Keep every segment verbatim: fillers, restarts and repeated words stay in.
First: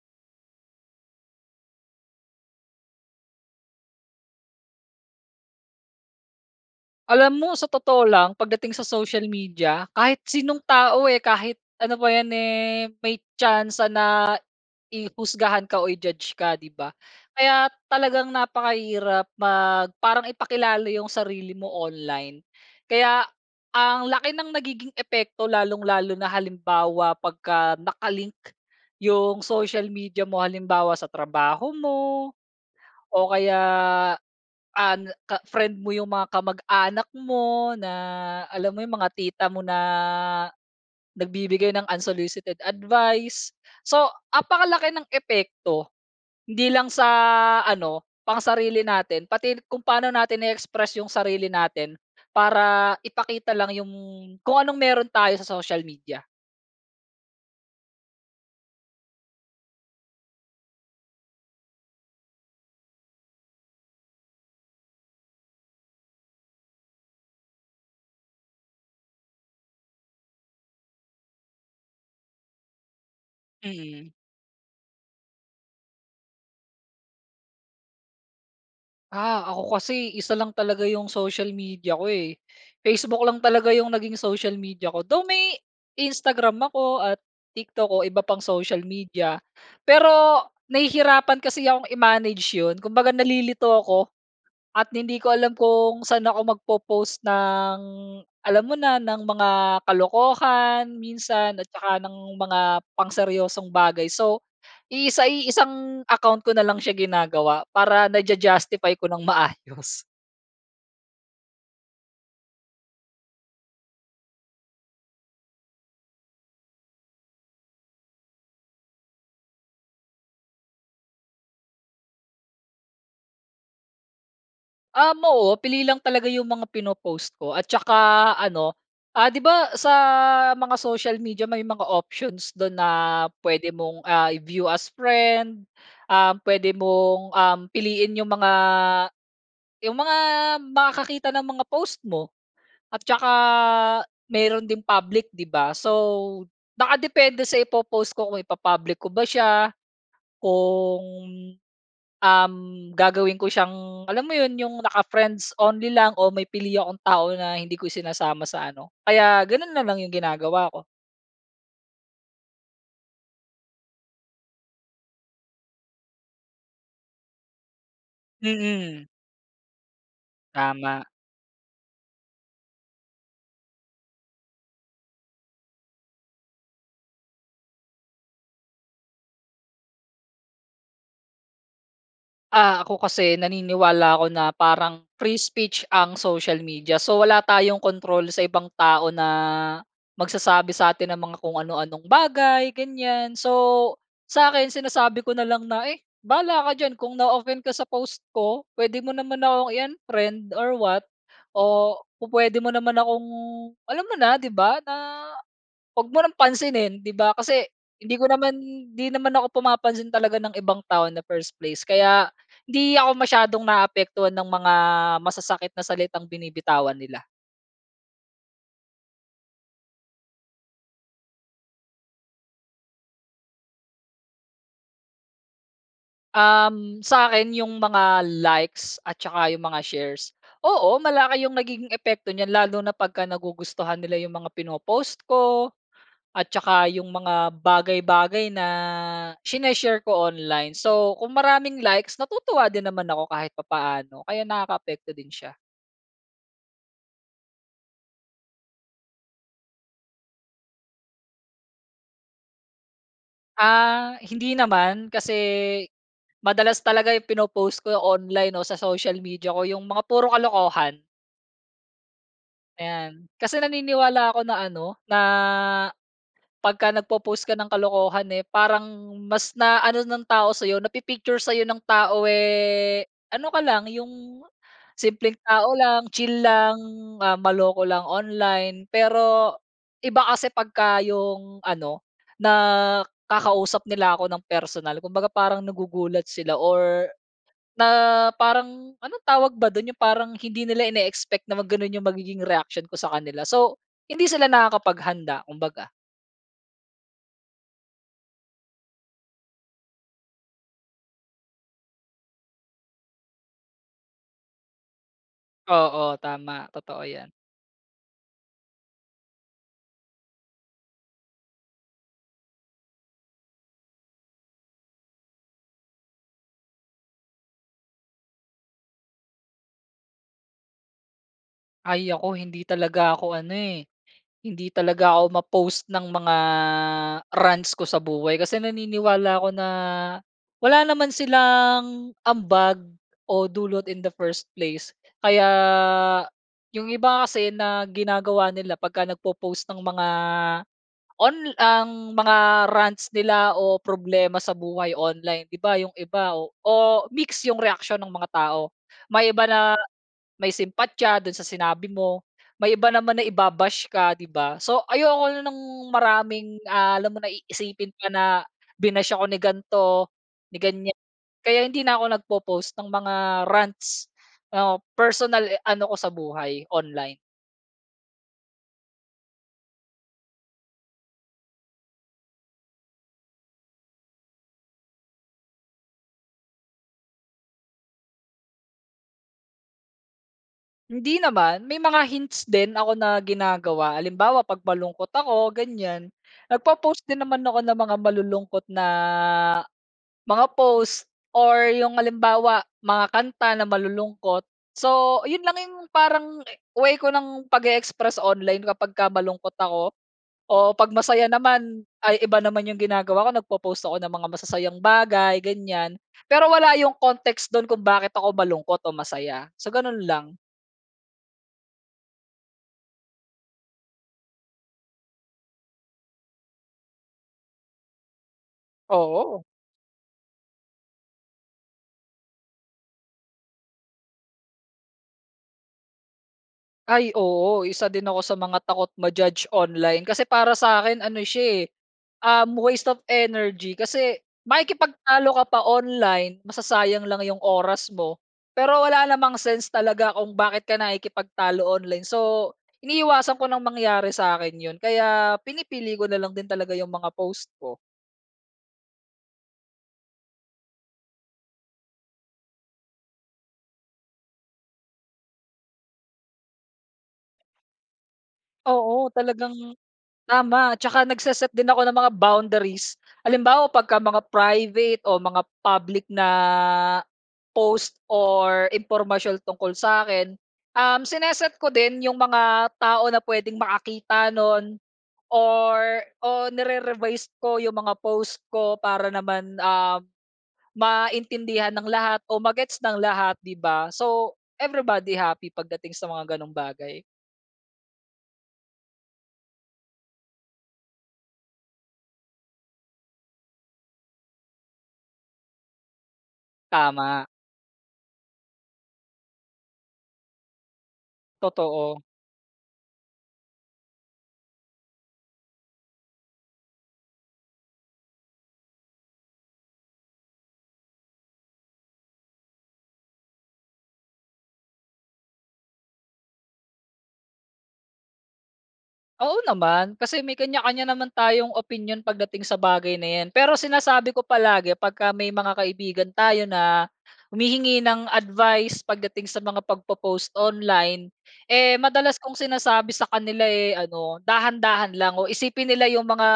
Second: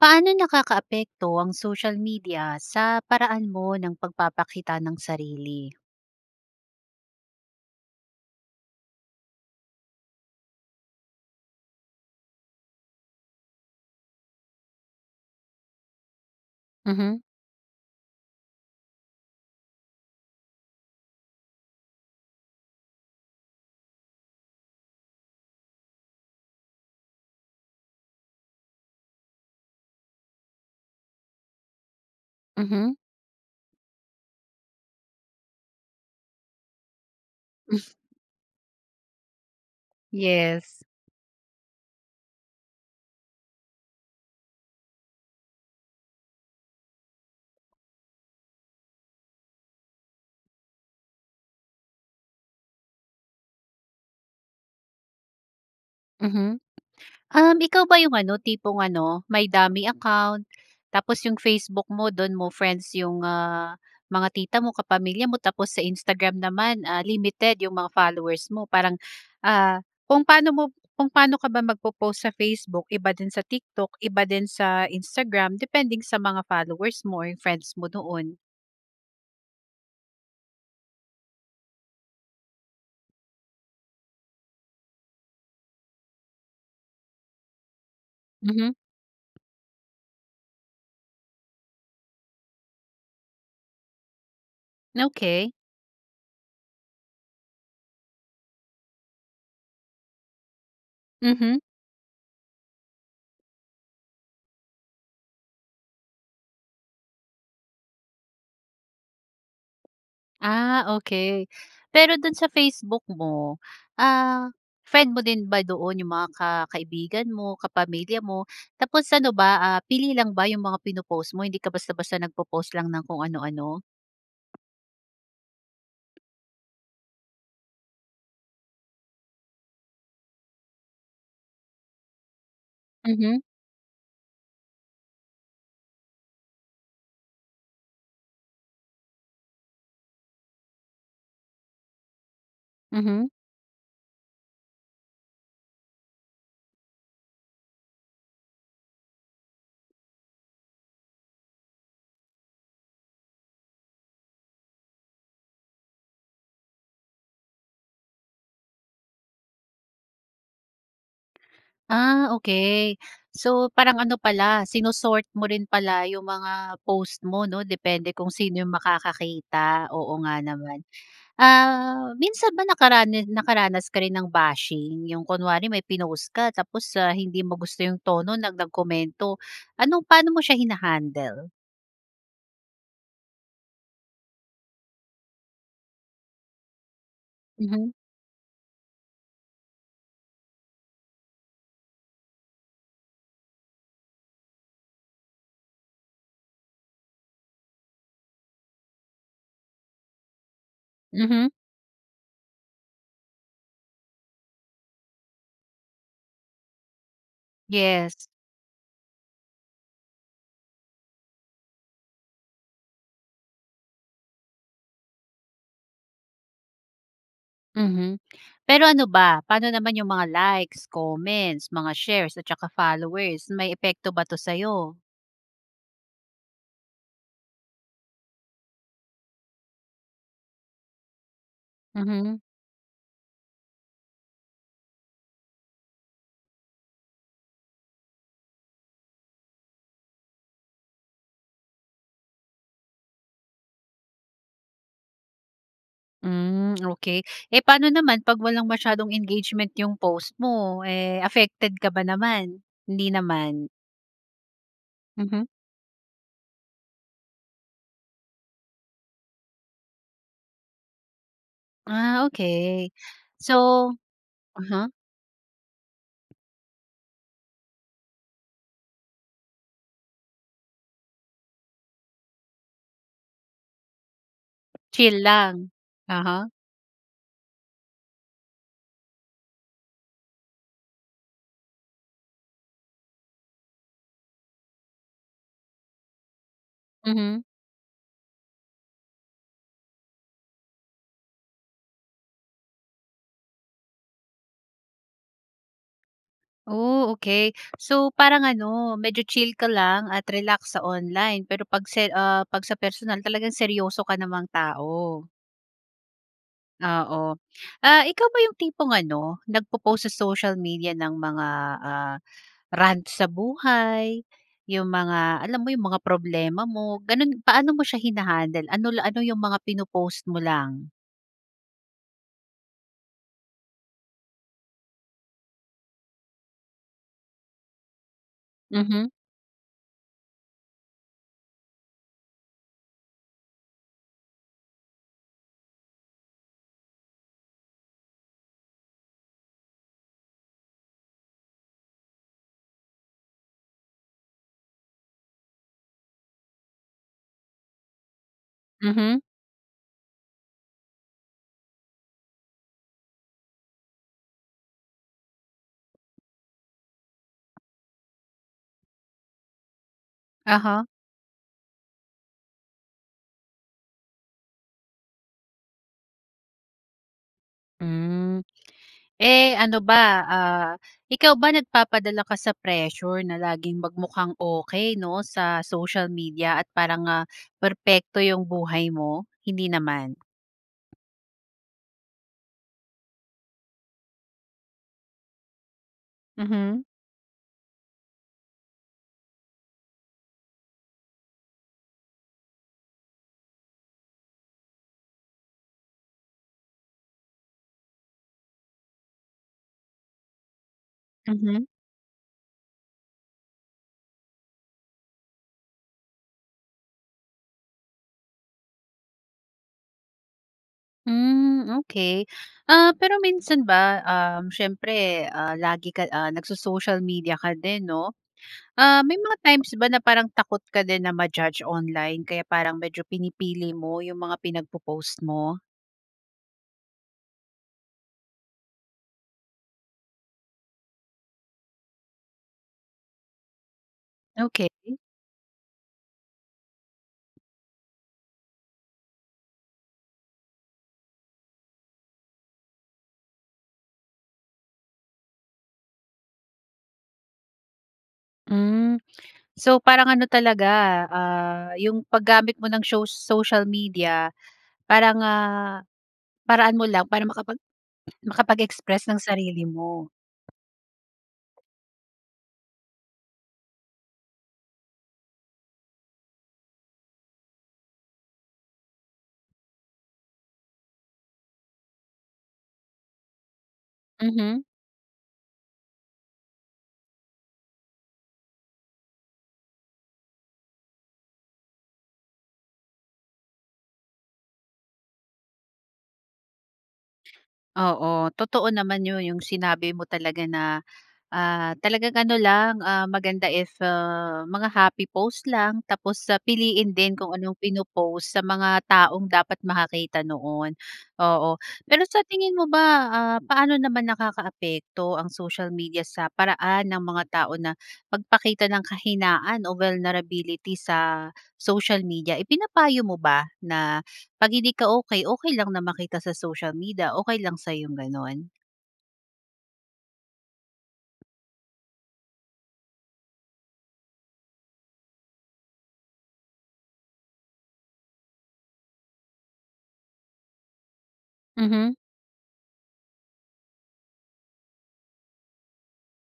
Paano nakakaapekto ang social media sa paraan mo ng pagpapakita ng sarili? Alam mo sa totoo lang, pagdating sa social media kahit sinong tao, eh, kahit ano pa 'yan, eh, may tsansa na i husgahan ka o i-judge ka, di ba? Mhm. Kaya talagang napakahirap mag parang ipakilala yung sarili mo online. Kaya ang laki ng nagiging epekto lalong-lalo na halimbawa, pagka naka-link yung social media mo halimbawa, sa trabaho mo Mhm. o kaya, an ka friend mo yung mga kamag-anak mo na alam mo yung mga tita mo na Yes. nagbibigay ng unsolicited advice so apakalaki ng epekto hindi lang sa ano, pang sarili natin pati kung paano natin i-express yung sarili natin para ipakita lang yung kung anong meron tayo sa social media. Mhm, um, ikaw ba yung ano, tipong ano, may dummy account tapos yung Facebook mo dun mo friends yung, ah, mga tita mo, kapamilya mo. Tapos sa Instagram naman, ah, limited yung mga followers mo. Parang, ah, kung paano mo kung pa'no ka ba magpopost sa Facebook, iba din sa TikTok, Mhm. iba din sa Instagram, depending sa mga followers mo or yung friends mo doon? Ah, ako kasi isa lang talaga 'yung social media ko eh. Facebook lang talaga 'yung naging social media ko. Though may, Instagram ako at TikTok o iba pang Mhm. social media. Pero, nahihirapan kasi akong i-manage 'yon. Kumbaga nalilito ko at hindi ko Okey. alam kung saan ako magpo-post ng, alam mo na, ng mga kalokohan, Mhm. minsan at 'tsaka ng mga pang seryosong bagay. So, iisa iisang account ko na lang siya ginagawa para naja-justify ko ng maayos. Ah, okey. Pero do'n sa Facebook mo ah, friend mo din ba doon yung mga ka kaibigan mo, kapamilya mo? Tapos ano ba ah, pili lang ba 'yung mga pino-post mo? Hindi ka basta-basta nagpo-post lang ng kung ano-ano? Um oo, pili lang talaga 'yung mga pino-post ko at 'tsaka ano, ah 'di ba sa mga social media may mga options do'n na Mhm. pwede mong, ah i-view as friend. Ah, pwede mong um, piliin 'yung mga, yung mga makakakita ng mga post mo. At Mhm. 'tsaka meron ding public, 'di ba? So, naka depende sa ipo-post ko kung ipa-public ko ba siya, kung, um, gagawin ko siyang, alam mo 'yon, 'yung naka-friends only lang o may pili akong tao na hindi ko isinasama sa ano. Kaya gano'n na lang 'yung ginagawa ko. Ah, okey. So, parang ano pala sino-sort mo rin pala 'yong mga post mo, 'no? Depende kung sino 'yong Mm. makakakita. Oo nga naman. Tama. Ah, minsan ba nakarana nakaranas ka rin ng bashing? 'Yong kunwari may pinost ka tapos, ah, hindi mo gusto 'yong tono no nag nagkomento. Ano, paano mo siya hina-handle? Ah, ako kasi naniniwala ako na parang free speech ang social media. So wala tayong Mhm. kontrol sa ibang tao na magsasabi sa atin ng mga kung ano-anong bagay, ganyan. So sa'kin sinasabi ko na lang na, eh, "Bahala ka diyan kung na-offend ka sa post ko. Puwede mo naman ako i-unfriend or what Mhm. o pu-puwede mo naman akong alam mo na, 'di ba? Na huwag mo nang pansinin, 'di ba?" Kasi Yes. hindi ko naman 'di naman ako pumapansin talaga ng ibang tao in the first place, kaya hindi ako masiyadong naaapektuhan ng mga masasakit na salitang binibitawan nila. Mhm. Pero ano ba? Paano naman yung mga likes, comments, mga shares at tsaka followers. May epekto ba 'to sa'yo? Um, sa'kin yung mga likes at tsaka yung mga shares. Oo, malaki yung nagiging epekto Mhm. n'yan lalo na 'pagka nagugustuhan nila yung mga pino-post ko at tsaka yung mga bagay-bagay na shine-share ko online. So, kung maraming likes natutuwa din naman ako kahit papaano kaya nakakaapekto din siya. Hmm, okey. Eh, paano naman 'pag walang masyadong engagement yung post mo, eh, affected ka ba naman, hindi naman? Ah, hindi naman kasi Mhm. madalas talaga yung pinoppost ko online o sa social media ko yung mga puro kalokohan. Ah, okey. Ayan, kasi So naniniwala ako na ano uh-huh. na 'pagka nagpo-post ka ng kalokohan, eh, parang mas na ano ng tao sa'yo napi-picture sa'yo ng tao, eh, ano ka lang yung Chill simpleng lang. tao lang, chill Uh-huh. lang, ah, maloko lang online. Pero iba kasi 'pagka yung ano nakakausap nila ako ng personal. Kumbaga parang nagugulat sila or Mhm. na parang ano tawag ba do'n yung parang hindi nila ini-expect na mag gano'n yung magiging reaksiyon ko sa kanila. So, hindi sila nakakapaghanda kumbaga. Oh, okey. So, parang ano, medyo chill ka lang at relax sa online pero 'pag se ah, 'pag sa personal talagang seryoso ka namang tao. Oo, tama. Totoo 'yan. Oo. Ah, ikaw ba yung tipong ano, nagpo-post sa social media ng mga, ah, rants sa buhay, 'yong mga, alam mo 'yong mga problema mo, gano'n. Paano mo siya hina-handle? Ano la ano yung mga pino-post mo lang? Ay, ako hindi talaga ako ano, eh, hindi talaga ako ma-post ng mga rants ko sa buhay kasi Mhm. naniniwala ako na, wala naman silang, ambag, o dulot in the first place. Kaya 'yong iba kasi na ginagawa nila 'pag ka nagpo-post ng mga on ang mga rants nila o problema sa buhay online, 'di ba, 'yong iba o, o mix 'yong reaksyon nung mga tao. Mhm. May iba na, may simpatya dun sa sinabi mo. May iba naman na iba-bash ka, di ba? So, ayoko na ng maraming, ah, alam mo na iisipin pa, na binash ako ni gan'to, ni Aha. gan'yan, kaya hindi na ako nagpo-post ng mga, rants o personal e ano ko sa buhay, online. Hmm. Eh ano ba, ah, ikaw ba nagpapadala ka sa pressure na laging magmukhang okey, 'no, sa social media at parang ah, perpekto 'yung buhay mo? Hindi naman? Hindi naman. May mga hints din ako na ginagawa. Halimbawa, pag malungkot ako ganyan, Mhm. nagpo-post din naman ako ng mga malulungkot na, mga post or 'yung halimbawa mga kanta na malulungkot. So, 'yun lang 'yung parang way ko nang pag-eexpress online kapag ka malungkot ako. O pag masaya Mhm. naman, ay iba naman 'yong ginagawa ko. Nagpo-post ako ng mga masasayang bagay, ganyan. Pero wala 'yong context dun kung bakit ako malungkot o masaya. So, gano'n lang. Hmm, okey. Ah pero minsan ba, um, siyempre, ah, lagi ka, ah, nagso-social media ka din, 'no? Ah, may mga Oo. times ba na parang takot ka din na ma-judge online kaya parang medyo pinipili mo 'yung mga pinagpo-post mo? Ay, oo. Isa din ako sa mga takot ma-judge online kasi para sa akin ano siya eh, um, waste of energy kasi, Okey. makikipagtalo ka pa online masasayang lang 'yong oras mo. Pero wala namang sense talaga kung bakit ka nakikipagtalo online so, iniiwasan ko nang mangyari sa akin 'yon. Kaya pinipili ko na lang din talaga 'yong mga post ko. Hmm. So parang ano talaga, ah, yung paggamit mo ng sho social media para nga, paraan mo lang para makapag Oo, makapag-express ng talagang sarili mo. tama, at 'tsaka nagse-set din ako ng mga boundaries. Halimbawa 'pag mga private o mga public na post or impormasyon tungkol sa'kin, um sine-set ko din yung mga tao na pwedeng makakita Mhm. nun or o nire-revise ko yung mga post ko para naman, ah, maintindihan ng lahat o ma-gets ng lahat 'di ba. So everybody happy, pagdating sa mga gano'ng bagay. Oo totoo naman 'yon, yung sinabi mo talaga na, ah, talagang ano lang, ah, maganda if ah mga happy post lang, tapos sa piliin din Tama. kung anong pino-post sa mga taong dapat makakita noon. Oo Totoo. pero sa tingin mo ba ah, paano naman nakakaapekto ang social media sa paraan ng mga tao na magpakita ng kahinaan o vulnerability sa social media? Ipinapayo mo ba na pag hindi ka okey, okey lang na makita sa social media, okey lang sa yung gano'n? Oo naman. Kasi may kanya-kanya naman tayong opinyon pagdating sa bagay na 'yan pero sinasabi ko palagi 'pagka may mga kaibigan tayo na, humihingi ng advice pagdating sa mga pagpo-post online eh, Mhm. madalas kong sinasabi sa kanila, eh, ano, dahan-dahan lang o isipin nila yung mga,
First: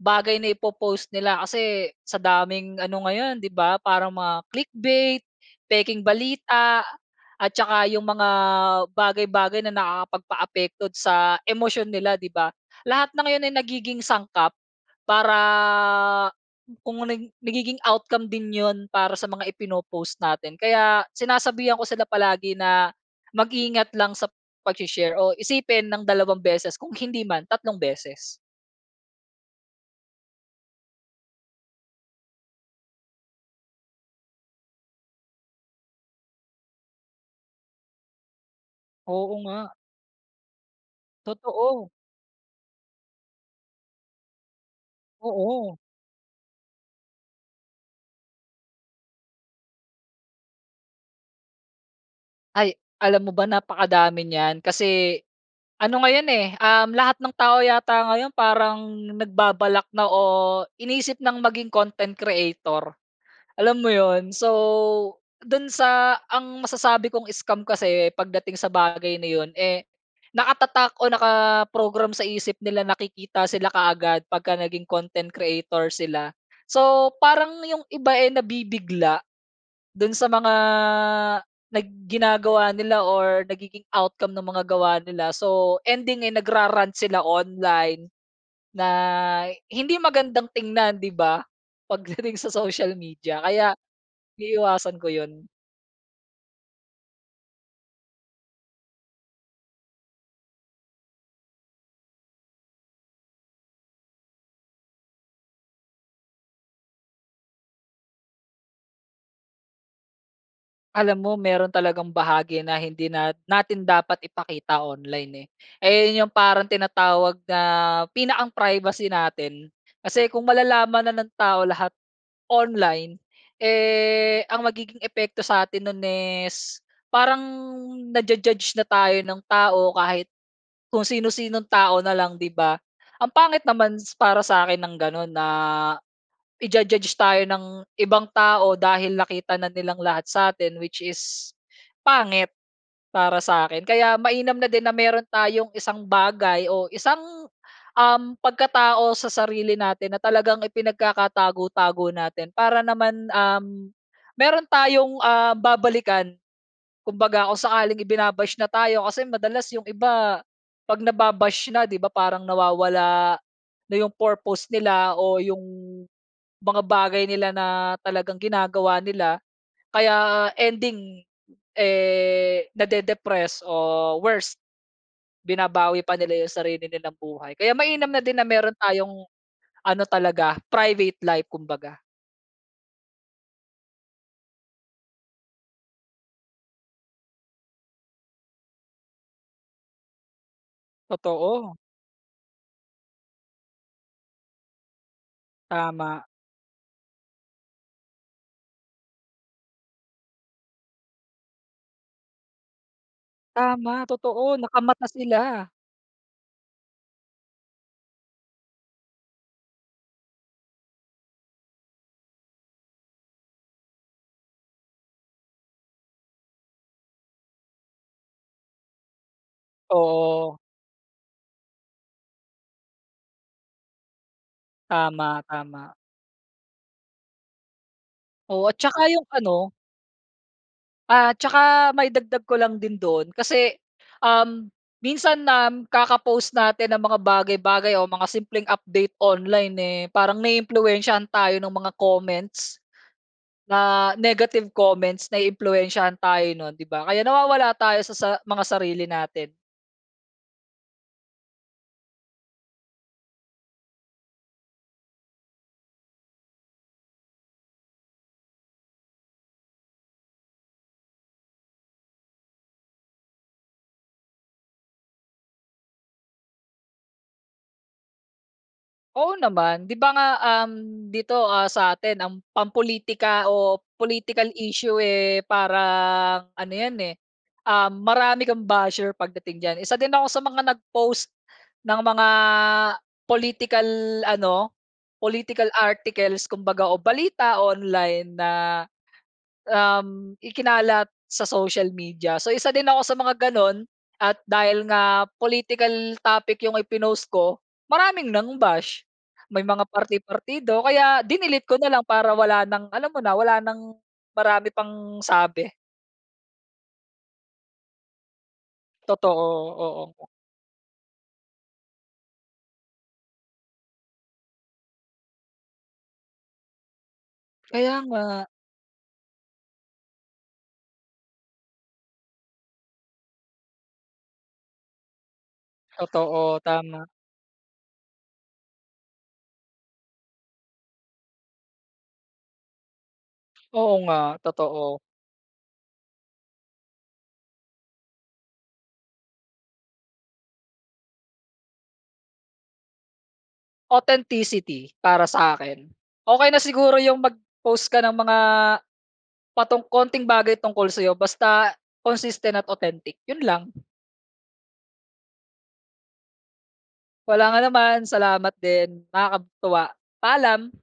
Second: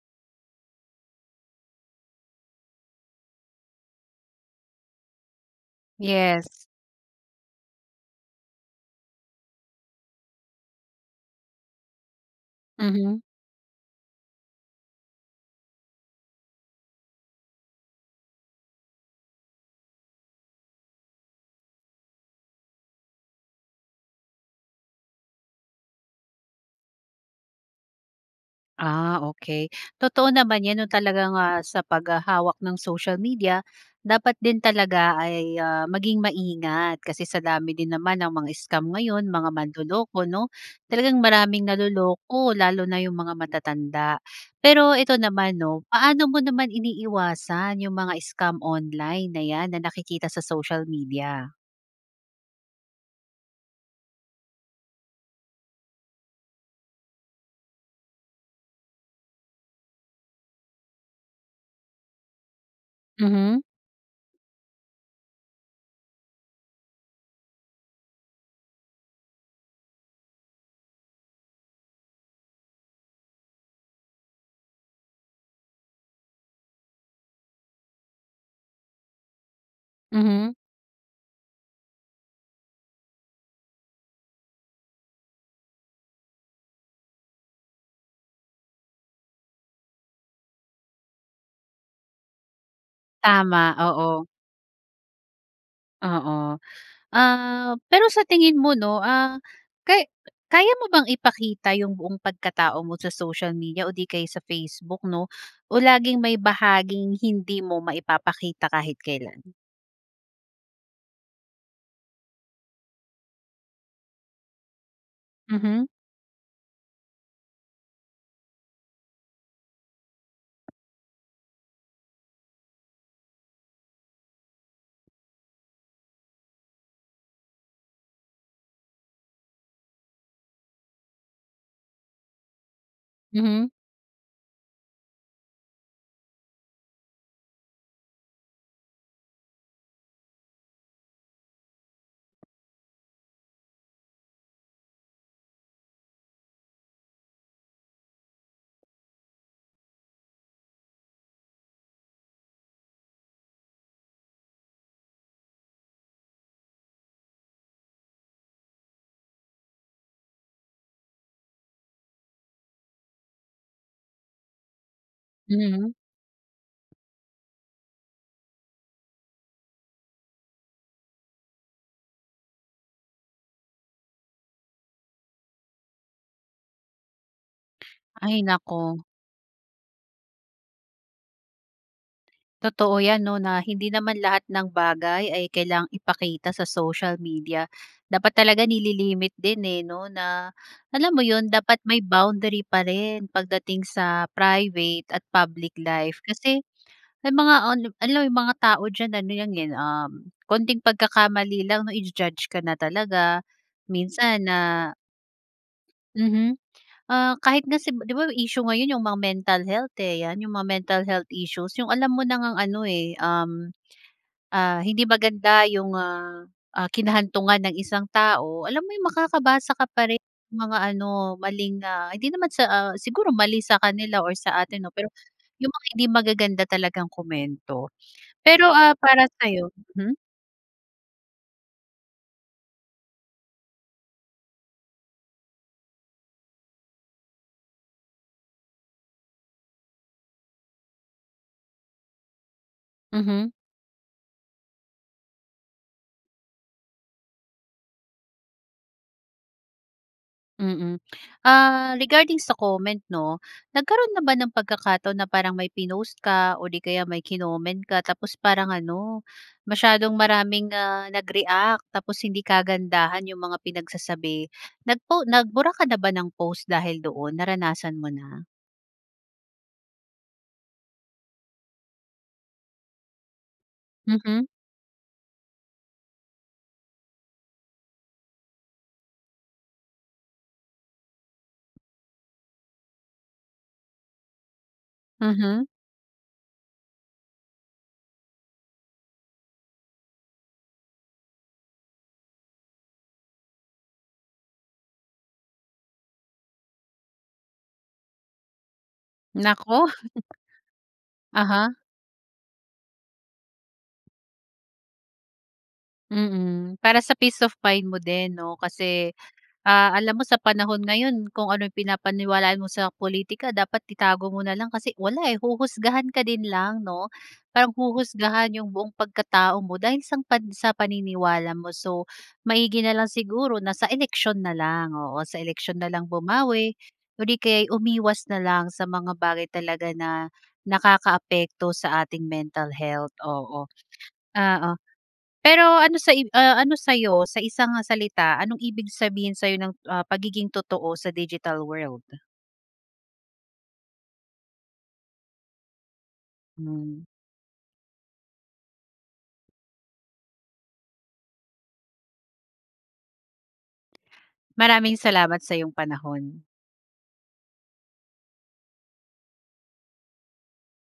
bagay na ipo-post nila kasi, sa daming ano ngayon 'di ba? Parang mga click bait, pekeng Yes. balita at 'tsaka yung mga, bagay-bagay na nakakapagpaapekto sa emosyon nila 'di ba? Lahat Mhm. ng yon ay nagiging sangkap para, [unintelligible] nagiging outcome din 'yon para sa mga ipino-post natin kaya, sinasabihan ko sila palagi na, mag-ingat lang sa pag-she-share o isipin ng dalawang beses kung hindi man, tatlong beses. Ah, okey. Totoo naman yan 'no talaga nga sa paghahawak ng social media, dapat din talaga ay, ah, maging maingat kasi sa dami din naman ng mga scam ngayon, Oo mga nga. manloloko 'no? Talagang maraming Totoo. naloloko lalo na yung mga matatanda. Pero ito naman Oo. 'no, paano mo naman iniiwasan yung mga scam online na 'yan na nakikita sa social media? Ay, alam mo ba, napakadami niyan kasi ano ngayon eh, uhm, lahat ng tao yata ngayon parang nagbabalak na o iniisip ng maging content creator. Mhm. Alam mo 'yon, so do'n sa ang masasabi kong scam kasi pagdating sa bagay na 'yon, eh, nakatatak o nakaprogram sa isip nila na kikita sila kaagad pagka naging content creator sila. So parang 'yong iba eh, nabibigla, dun sa Mhm. mga nag ginagawa nila or nagiging outcome ng mga gawa nila so ending eh, nag ra-rant sila online, na hindi magandang tingnan di ba, pagdating sa social media. Kaya Tama, oo. iiwasan ko yun. Oo. Ah, pero sa tingin mo, 'no, ah, kay kaya mo bang ipakita yung buong pagkatao mo sa social media o di kaya sa Facebook, 'no, o laging may bahaging hindi mo maipapakita kahit kailan? Alam mo meron talagang bahagi na hindi nat natin dapat ipakita online, eh. Mhm. Eh, 'yon yung parang tinatawag na pinakang privacy natin. Kasi kung malalaman na ng tao lahat online, eh, ang magiging epekto sa atin nun is parang naju-judge na tayo ng tao kahit, kung sinu-sinong tao na lang, 'di ba? Ang pangit Mhm. naman s para sakin ng ganun na ija-judge tayo ng ibang tao dahil nakita na nilang lahat satin, which is pangit para sa akin. Kaya mainam na din na meron tayong isang bagay o isang, uhm, pagkatao sa sarili natin na talagang ipinagkakatago-tago natin. Para naman, uhm, meron tayong, ah, babalikan, kumbaga, kung sakaling ibinabash na tayo kasi madalas yung iba pag nababash na, di ba, parang nawawala na yung purpose nila o yung Mhm. mga bagay nila na talagang ginagawa nila. Kaya ending, eh, nade-depress o worst, binabawi pa nila yung sarili nilang buhay. Kaya mainam na din Ay na meron naku. tayong ano talaga, private life kumbaga. Totoo 'yan 'no, na hindi naman lahat ng bagay ay kailangang ipakita sa social media. Dapat talaga nililimit din, eh, 'no, na alam mo 'yon, Totoo. dapat may boundary pa rin pagdating sa private at public life Tama. kasi may mga onli alam mo may mga tao diyan, ano 'yan, eh, um, konting pagkakamali lang 'no, ija-judge ka na talaga Tama! minsan Totoo! na Nakamata sila. Mhm. Ah, kahit nga si 'di ba issue ngayon yung mga mental health, eh, 'yan yung mga mental health issues, yung alam mo na ngang ano, eh, um, ah, hindi maganda yung, ah, ah, kinahantungan ng isang tao, alam mo yung makakabasa ka pa rin ng Oo. mga ano, maling, ah, hindi naman sa, ah, siguro mali sa kanila or sa atin 'no, pero Tama, yung mga tama. hindi magaganda talagang komento Oo, pero, at ah, 'tsaka yung para sa'yo ano. hmm. At 'tsaka maidagdag ko lang din do'n kasi, um, minsan nam kaka-post natin ng mga bagay-bagay o mga simpleng update online, eh, parang naiimpluwensiyahan tayo ng mga comments, Mhm. na negative comments. Naiimpluwensyahan tayo nun, 'di ba. Kaya nawawala tayo sa sa mga sarili natin. Mm, ah, regarding sa comment 'no. Nagkaroon na ba ng pagkakataon na parang may pinost ka or 'di kaya may kinoment ka tapos parang ano, masyadong maraming ah, nag-react. Tapos hindi kagandahan 'yong mga pinagsasabi, nag po, nag bura ka na ba ng post dahil doon, naranasan mo na? Oo naman 'di ba nga, um, dito ah, satin ang pam-politika o Mhm. political issue eh, parang ano yan eh, um, marami kang basher pagdating diyan. Isa din ako sa mga nag-post ng mga political ano, Mhm. political articles kumbaga o balita online na um, ikinalat sa social media. So, isa din ako sa mga ganoon at dahil nga political topic 'yung ipinost ko, maraming nang bash. May Naku! mga parti-partido, kaya dinilete Uh-huh. ko na lang para wala ng alam mo na, wala ng marami pang sabi. Mm, para sa peace of mind mo din 'no kasi, Totoo, ah, alam mo oo. sa panahon ngayon kung ano 'yong pinapaniwalaan mo sa pulitika dapat itago mo na lang kasi wala eh. Huhusgahan ka din lang 'no, parang Kaya nga. huhusgahan 'yong buong pagkatao mo dahil sang pan sa paniniwala mo. So maigi na lang siguro na sa eleksiyon na lang. Oo, sa eleksiyon na lang Totoo, bumawi tama. or di kaya'y umiwas na lang sa mga bagay talaga na nakakaapekto sa ating mental health, oo, Oo nga, oo. totoo. Pero ano sa, ah, ano sa'yo sa isang salita, anong ibig sabihin sa'yo ng ah, pagiging totoo sa digital world? Authenticity para sa'kin. Okey na Hmm. siguro 'yung mag-post ka ng mga patu konting bagay tungkol sa'yo, basta consistent at authentic 'yun lang. Maraming salamat sa'yong panahon. Walang anuman, salamat din. Nakakatuwa, paalam.